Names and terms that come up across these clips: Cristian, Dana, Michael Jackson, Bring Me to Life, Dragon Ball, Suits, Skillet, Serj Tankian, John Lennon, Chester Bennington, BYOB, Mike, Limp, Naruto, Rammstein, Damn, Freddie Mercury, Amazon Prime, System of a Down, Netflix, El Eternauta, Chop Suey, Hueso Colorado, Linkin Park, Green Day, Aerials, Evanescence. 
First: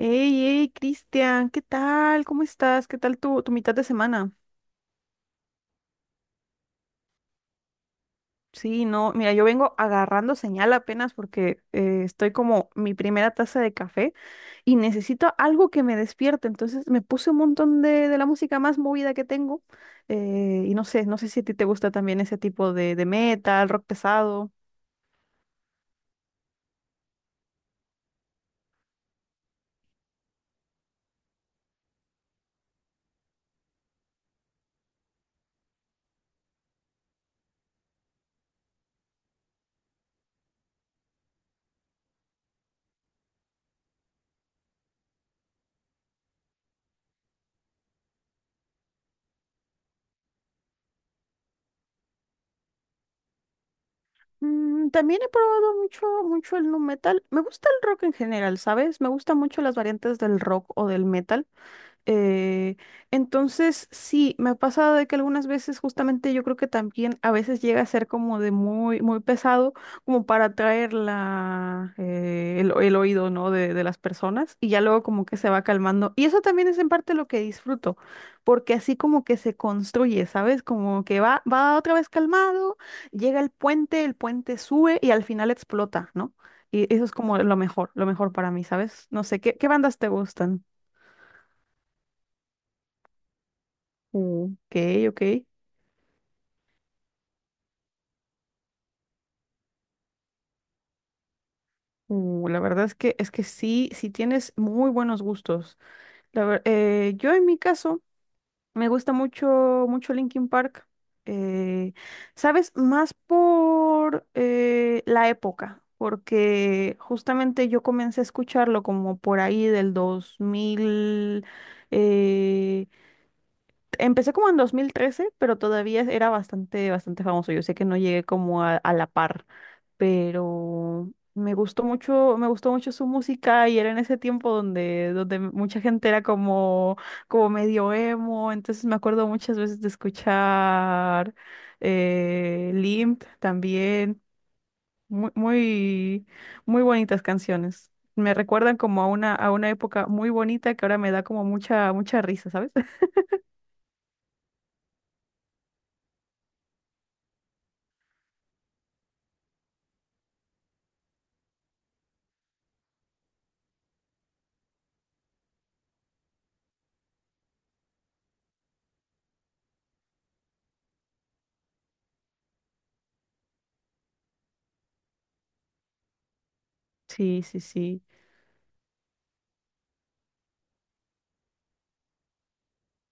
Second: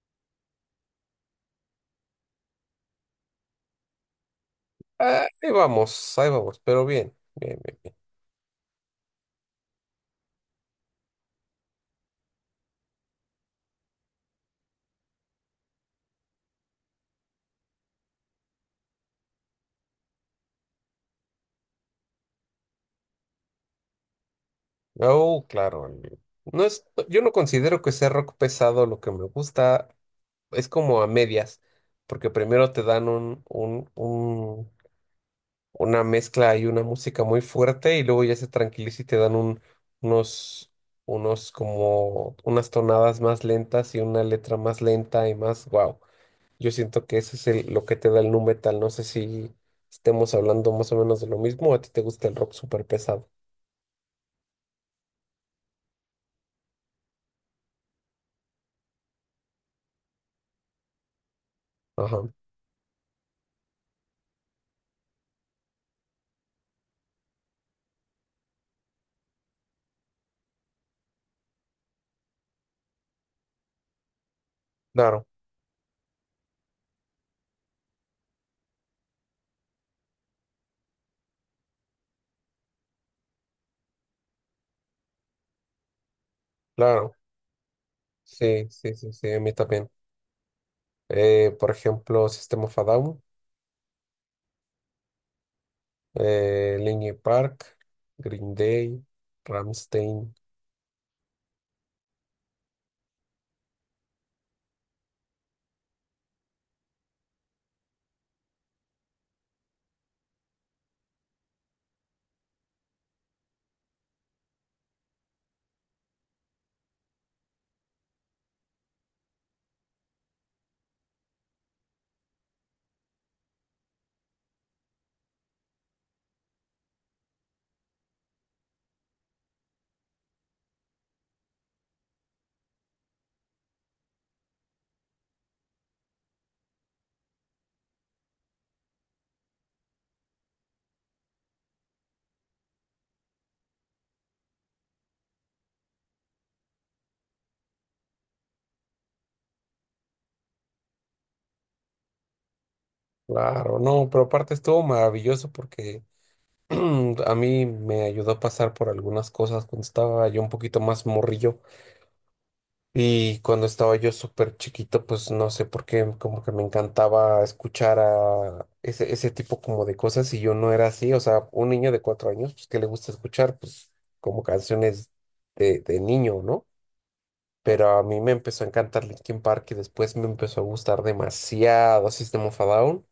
Hey, hey, Cristian, ¿qué tal? ¿Cómo estás? ¿Qué tal tu mitad de semana? Ah, ahí vamos, ahí vamos, pero bien, bien, bien. Sí, no, mira, yo vengo agarrando señal apenas porque estoy como mi primera taza de café y necesito algo que me despierte. Entonces me puse un montón de la música más movida que tengo y no sé si a ti te gusta también ese tipo de metal, rock pesado. Bien. Oh, claro, no es, yo no considero que sea rock pesado, lo que me gusta es como a medias, porque primero te dan una mezcla y una música muy fuerte y luego ya se tranquiliza y te dan unos, unos como unas tonadas más lentas y una letra más lenta y más, wow. Yo siento que eso es lo que te da el nu metal. No sé si estemos hablando más o menos de lo mismo. ¿A ti te gusta el rock súper pesado? También he probado mucho, mucho el nu metal. Me gusta el rock en general, ¿sabes? Me gustan mucho las variantes del rock o del metal. Ajá. Eh, entonces, sí, me ha pasado de que algunas veces justamente yo creo que también a veces llega a ser como de muy, muy pesado, como para atraer la, el oído, ¿no? de las personas y ya luego como Claro, que se va calmando. Y eso también es en parte lo que disfruto, porque así como que se construye, ¿sabes? Como que va otra vez calmado, llega el puente sube y al final explota, ¿no? Y eso es claro. como lo mejor para mí, Sí, sí, ¿sabes? sí, No sí, a sé, mí ¿qué también. bandas te gustan? Por ejemplo, System of a Down, Mm, ok, ok. Linkin Park, Green Day, Rammstein. La verdad es que sí, sí tienes muy buenos gustos. Yo en mi caso me gusta mucho, mucho Linkin Park. eh, ¿Sabes? Más por la época, porque justamente yo comencé a escucharlo como por ahí del 2000. eh, empecé como en 2013, pero todavía era bastante, bastante famoso. Yo sé que no llegué como a la par. Pero me gustó mucho su música y era en ese tiempo donde, donde mucha gente era como, como medio emo, entonces me acuerdo muchas veces de escuchar Limp también, muy, muy, muy bonitas canciones. Me recuerdan como a una época muy bonita que ahora me da como mucha, mucha risa, ¿sabes? Claro, no, pero aparte estuvo maravilloso porque a mí me ayudó a pasar por algunas cosas cuando estaba yo un poquito más morrillo. Y cuando estaba yo súper chiquito, pues no sé por qué, como que me encantaba escuchar a ese tipo como de cosas, y yo no era así, o sea, un niño de 4 años, pues que le gusta escuchar, pues como canciones de niño, ¿no? Sí, sí, Pero a sí. mí me empezó a encantar Linkin Park y después me empezó a gustar demasiado System of a Down,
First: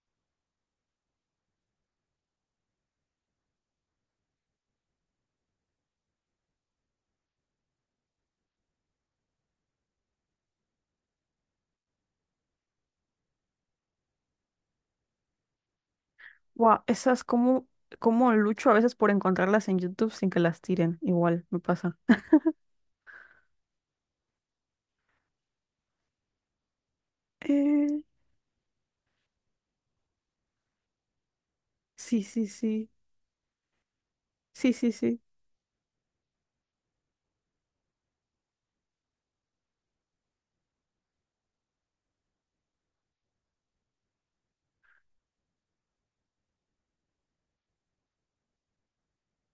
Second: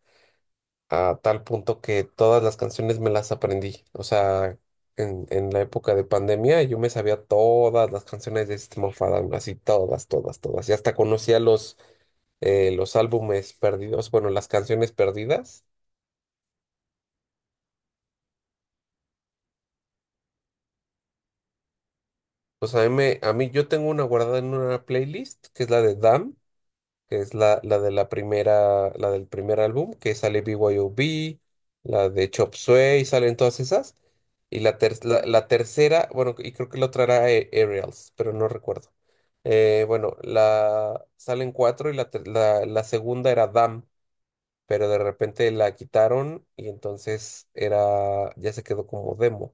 a tal punto que todas las canciones me las aprendí. O sea, en la época de pandemia yo me sabía todas las canciones de System of a Down, así todas, todas, todas. Y hasta conocía los álbumes perdidos, bueno, las canciones perdidas. Wow, esas como, como lucho a veces por encontrarlas en YouTube sin que las tiren, igual me pasa. Pues a mí, a mí, yo tengo una guardada en una playlist, que es la de Damn, que es la de Eh, la primera, la del primer álbum, que sale BYOB, la Sí, de sí, Chop sí, Suey, salen todas esas. Y sí, sí, sí. La tercera, bueno, y creo que la otra era Aerials, pero no recuerdo. Bueno, la salen cuatro y la segunda era Dam, pero de repente la quitaron, y entonces era, ya se quedó como demo,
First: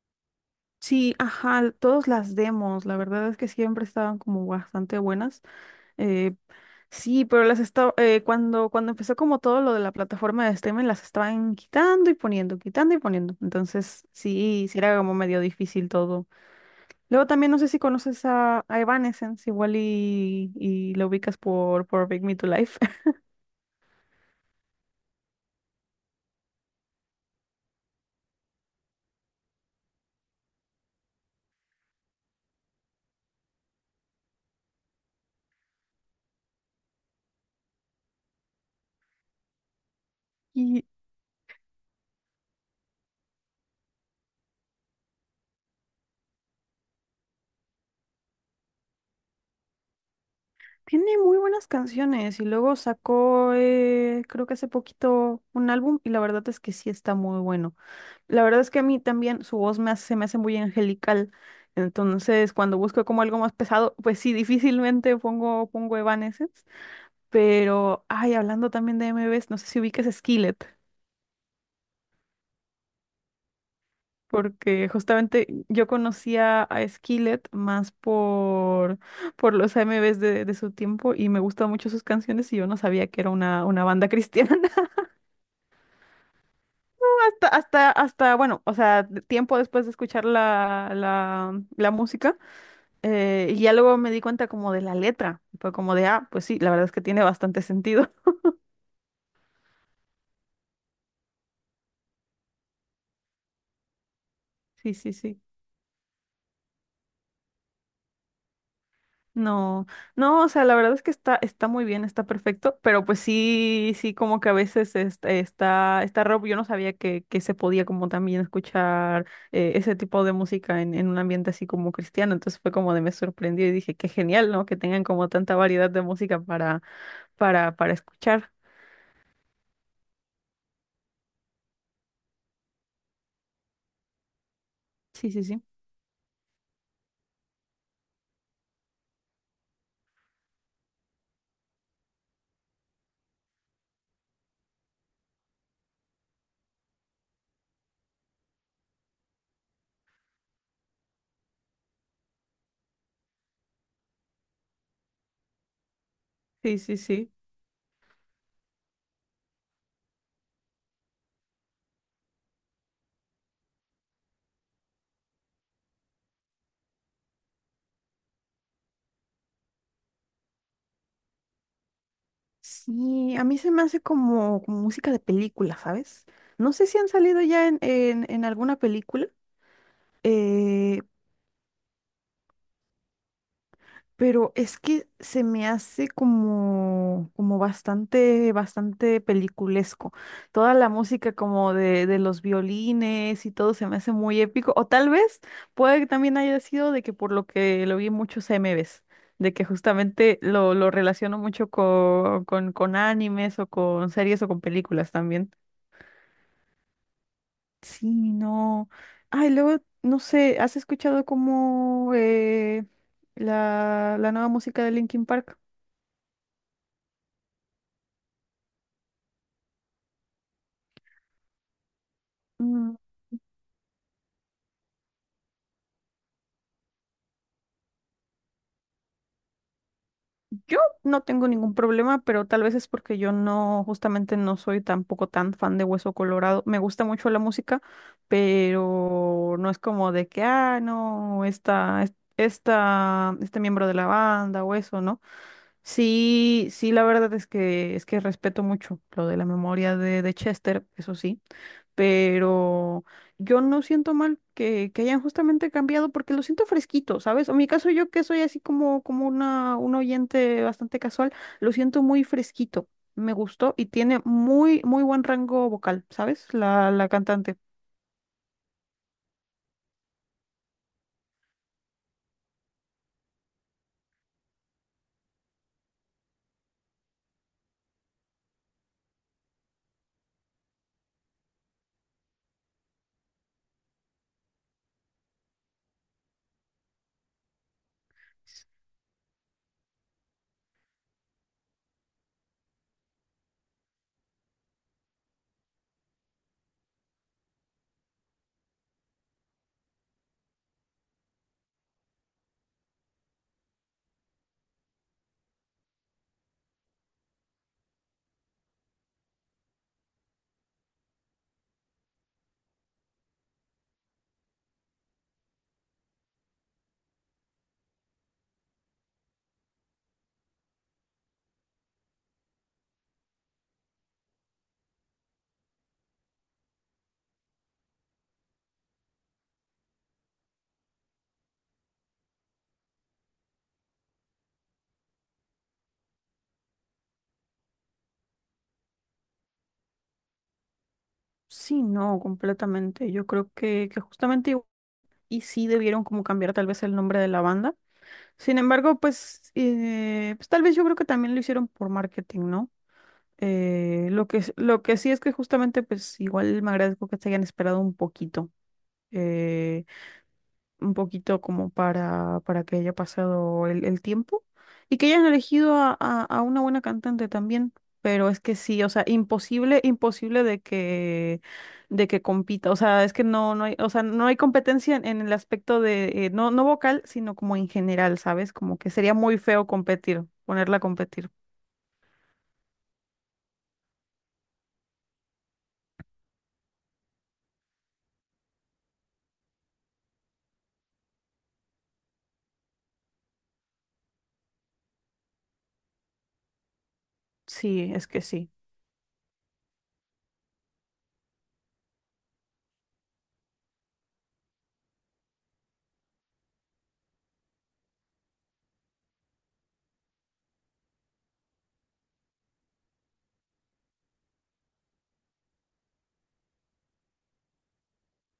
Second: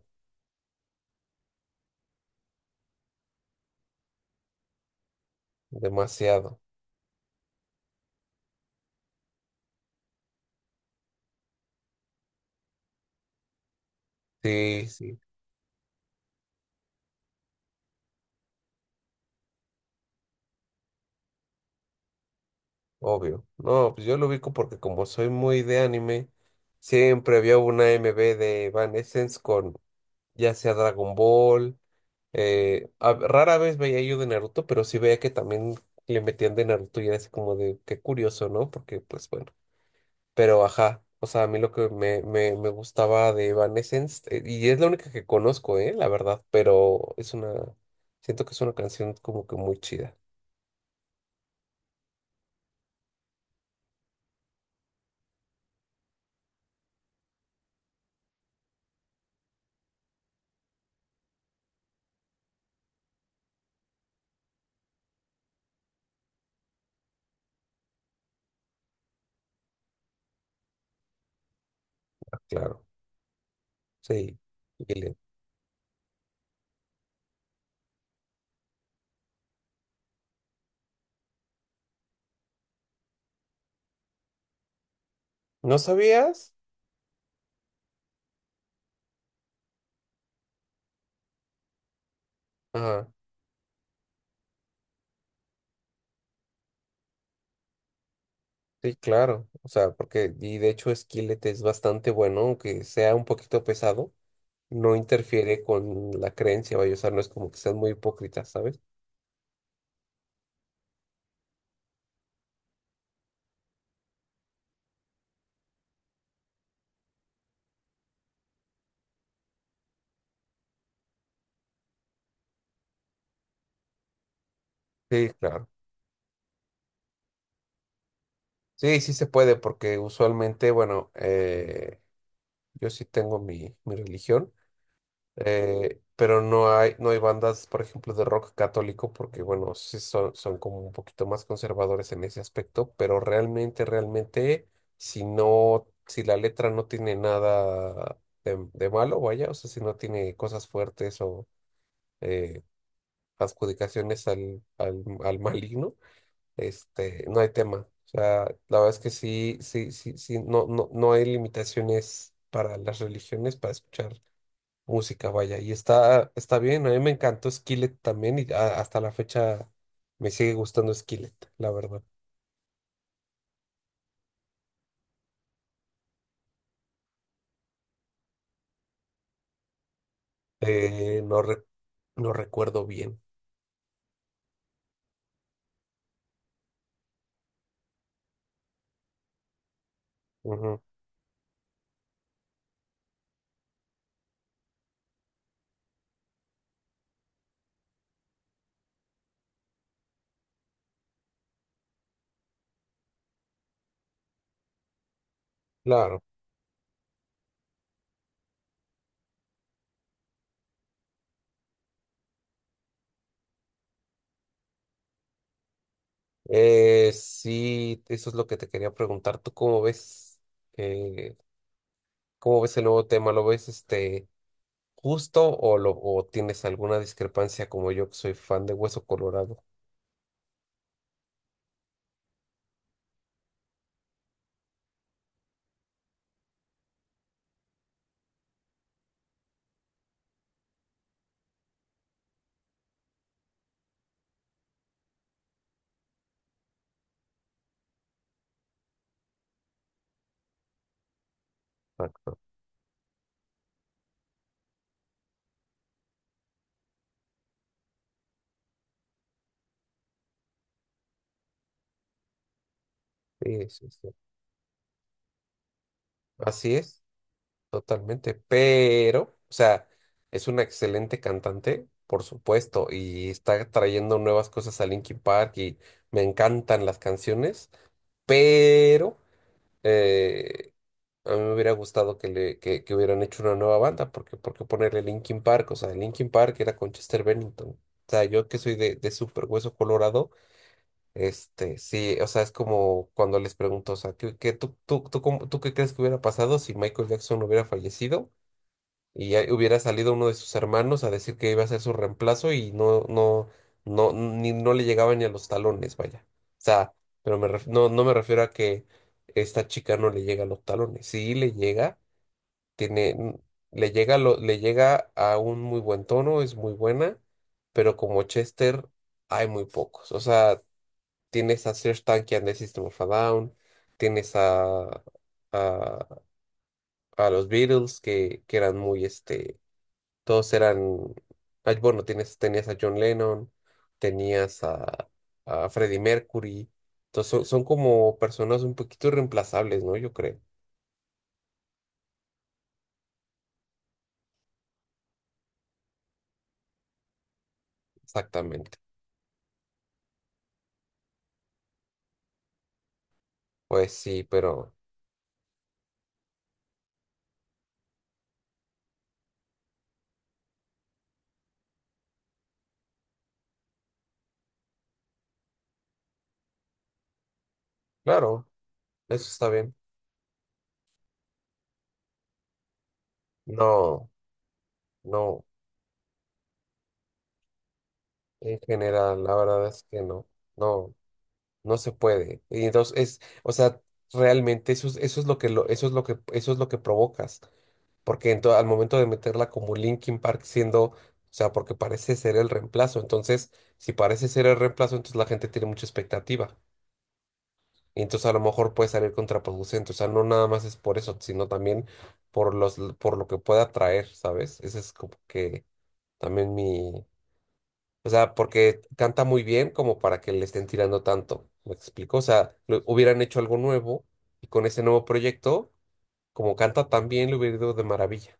Sí, ajá, todas las demos, la verdad es que siempre estaban como bastante buenas. Eh, demasiado. sí, pero las estaba, cuando empezó como todo lo de la plataforma de streaming, las estaban quitando y poniendo, quitando y poniendo. Entonces, sí, sí Sí, era como sí. medio difícil todo. Luego también no sé si conoces a Evanescence, igual y lo ubicas por Bring Me to Life. Obvio. No, pues yo lo ubico porque como soy muy de anime, siempre había una MV de Evanescence con ya sea Dragon Ball. A- rara vez veía yo de Naruto, pero sí veía que también le metían de Naruto y era así como de qué curioso, ¿no? Porque pues bueno. Pero ajá, o sea, a mí lo que me gustaba de Evanescence, y es la única que conozco, ¿eh? La verdad. Pero es una, siento que es una canción como que muy chida, Tiene muy buenas canciones y luego sacó, creo que hace poquito, un álbum y la verdad es que sí está muy bueno. La verdad es que a mí también su voz se me hace muy angelical, entonces cuando busco como algo más pesado, pues sí, difícilmente pongo Evanescence, pero, ay, hablando también de M MVs, no sé si ubiques Skillet, claro. Sí. porque y le- justamente yo conocía a Skillet más por los M AMVs de su tiempo y me gustan mucho sus canciones y yo no sabía que era una banda cristiana. ¿No sabías? Bueno, o sea, tiempo después de escuchar la música, Ajá. Y ya luego me di cuenta como de la letra, fue como de, ah, pues sí, la verdad es que tiene bastante sentido. Sí, claro, o sea, porque, y de hecho Skillet es bastante bueno, aunque sea un poquito pesado, Sí, no sí, sí. interfiere con la creencia, vaya, o sea, no es como que sean muy hipócritas, ¿sabes? No, no, o sea, la verdad es que está muy bien, está perfecto, pero pues sí, sí, como que a veces está rock, yo no sabía que se podía como también escuchar ese tipo de música en un ambiente así como cristiano, entonces fue como de me sorprendió y dije, qué genial, ¿no? Que tengan Sí, como tanta claro. variedad de música para escuchar. Sí, sí se puede, porque usualmente, bueno, yo sí tengo mi religión, Sí, sí, sí. Pero no hay, no hay bandas, por ejemplo, de rock católico, porque bueno, sí son, son como un poquito más conservadores en ese aspecto, pero realmente, realmente, si no, si la letra no tiene nada de malo, vaya, o sea, si no tiene cosas fuertes o eh, adjudicaciones al maligno, Sí, sí, este, sí. no hay tema. O sea, la verdad es que sí, sí, sí, sí, no, no, no hay limitaciones para las religiones para escuchar música, vaya. Y está, está bien, a mí me encantó Skillet también, y hasta la fecha me sigue gustando Skillet, la verdad. Sí, a mí se me hace como, como música de película, ¿sabes? No sé si han salido ya en, en alguna película. eh, Eh, no, re- no recuerdo bien. Pero es que se me hace como, como bastante, bastante peliculesco. Toda Ujú. la música como de los violines y todo se me hace muy épico. O tal vez puede que también haya sido de que por lo que lo vi en muchos MVs, de que justamente lo relaciono mucho con con animes o con series o con películas también. Claro. Sí, no. Ay, luego, no sé, ¿has escuchado como la nueva música de Linkin Park? Sí, eso es lo que te quería preguntar. ¿Tú eh, cómo ves el Mm, nuevo tema? ¿Lo ves este justo, o lo o tienes alguna discrepancia como yo, que soy fan de Hueso Colorado? Yo no tengo ningún problema, pero tal vez es porque yo no, justamente no soy tampoco tan fan de Hueso Colorado. Me gusta mucho la música, pero no es como de que, ah, no, este miembro de la banda o eso, ¿no? Sí, sí, la verdad es que respeto mucho lo de la memoria de Chester, eso sí. Exacto. Pero yo no siento mal que hayan justamente cambiado porque lo siento fresquito, ¿sabes? O en mi caso yo que soy así como, como un oyente bastante casual, lo siento muy fresquito, me Sí, gustó y sí, sí. tiene muy, muy buen rango vocal, ¿sabes? Así La, es. la cantante. Totalmente, pero, o sea, es una excelente cantante, por supuesto, y está trayendo nuevas cosas a Linkin Park y me encantan las canciones, pero eh, a mí me hubiera gustado que hubieran hecho una nueva banda, porque ¿por qué ponerle Linkin Park? O sea, Linkin Park era con Chester Bennington. O sea, yo que soy de súper hueso colorado, este, sí, o sea, es como cuando les pregunto, o sea, ¿qué, qué tú, tú, tú, cómo- tú ¿qué crees que hubiera pasado si Michael Jackson hubiera fallecido? Y ahí hubiera salido uno de sus hermanos a decir que iba a ser su reemplazo, y no, no, no, ni, no le llegaba ni a los talones, vaya. O sea, pero no, no me refiero a que esta chica no le llega a los talones. Sí le llega, tiene, mm, le llega, lo, le llega a un muy buen tono, es muy buena, pero como Chester hay muy pocos. O sea, tienes a Serj Tankian de System of a Down, tienes a... A, a los Beatles, que eran muy este, todos eran, ay, bueno, tienes, tenías a John Lennon, tenías a Freddie Mercury. Entonces son, son como personas un poquito irreemplazables, ¿no? Yo creo, Sí, no, completamente. Yo creo que justamente y sí debieron como cambiar tal vez el nombre de la banda. Sin exactamente. embargo, pues, pues tal vez yo creo que también lo hicieron por marketing, ¿no? Pues sí, pero Lo que sí es que justamente, pues igual me agradezco que se hayan esperado eh, un poquito como para que haya pasado el tiempo y que hayan elegido a una buena cantante también. Pero es claro, que sí, o sea, eso está bien. imposible, imposible de que compita. O sea, es que no, no hay, o sea, No, no hay competencia en el no, aspecto de, no, no vocal, sino como en general, ¿sabes? en Como que sería general, la muy verdad feo es que competir, no, ponerla a no, competir. no se puede. Y entonces es, o sea, realmente eso es lo que lo, eso es lo que, eso es lo que provocas. Porque en al momento de meterla como Linkin Park siendo, o sea, porque parece ser el reemplazo, entonces, si parece ser el reemplazo, entonces la gente tiene mucha expectativa. Sí, Y es que entonces a lo sí. mejor puede salir contraproducente, o sea, no nada más es por eso, sino también por los, por lo que pueda traer, ¿sabes? Ese es como que también mi, o sea, porque canta muy bien como para que le estén tirando tanto, ¿me explico? O sea, hubieran hecho algo nuevo, y con ese nuevo proyecto, como canta tan bien, le hubiera ido de maravilla.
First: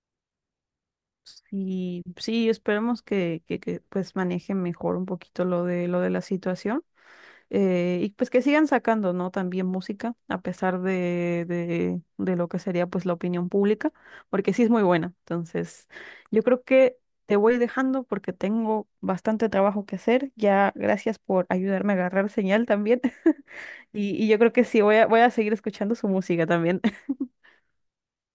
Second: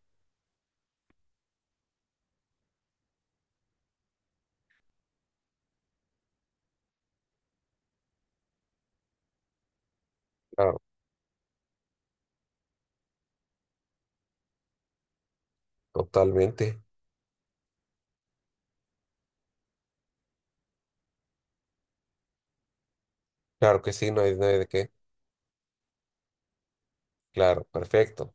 Y sí, esperemos que pues manejen mejor un poquito lo de la situación. Y pues que sigan sacando, ¿no? También música, a Claro, pesar de lo que sería pues la opinión pública, porque sí es muy buena. Entonces, yo creo totalmente. que te voy dejando porque tengo bastante trabajo que hacer. Ya, gracias por ayudarme a agarrar señal también. Claro que sí, Y, no y hay, yo no creo hay que de sí, qué. voy a seguir escuchando su música también. Claro, perfecto.